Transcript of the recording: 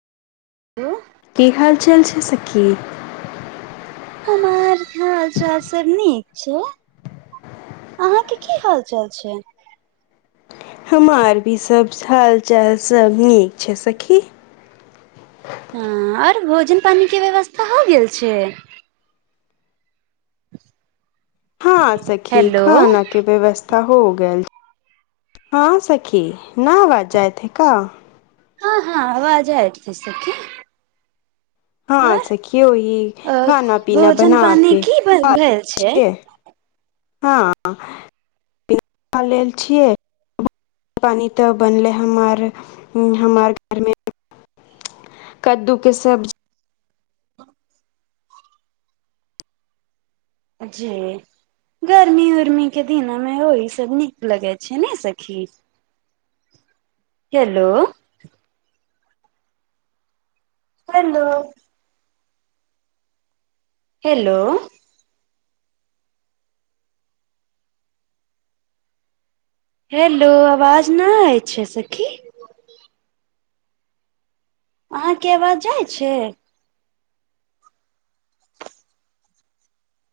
हो [unintelligible] की हाल चाल छै सखी हमार खर्चा से नीक छै अहाँके की हाल चाल छै हमार भी सब च हाल चाल सब नीक छै सखी हँ आओर भोजन पानीके व्यवस्था हो गेल छै हँ सखी हेलो खाना के व्यवस्था हो गेल हँ सखी न आवाज जायत है का हँ हँ आवाज आई [unintelligible] सखी हँ सखियौ ई आओर खाना पीना भोजन बना पानी के की भेल छै [unintelligible] हँ खा लेल छियै पानी तऽ बनले हमार हमार घरमे कद्दूके सब्जी ह [unintelligible] जे गर्मी उर्मी के दिना मे ओ ई सब नीक लगै छै नै सखी हेलो हेलो हेलो हेलो आवाज नय होइ छै सखी अहाँके आवाज जाइ छै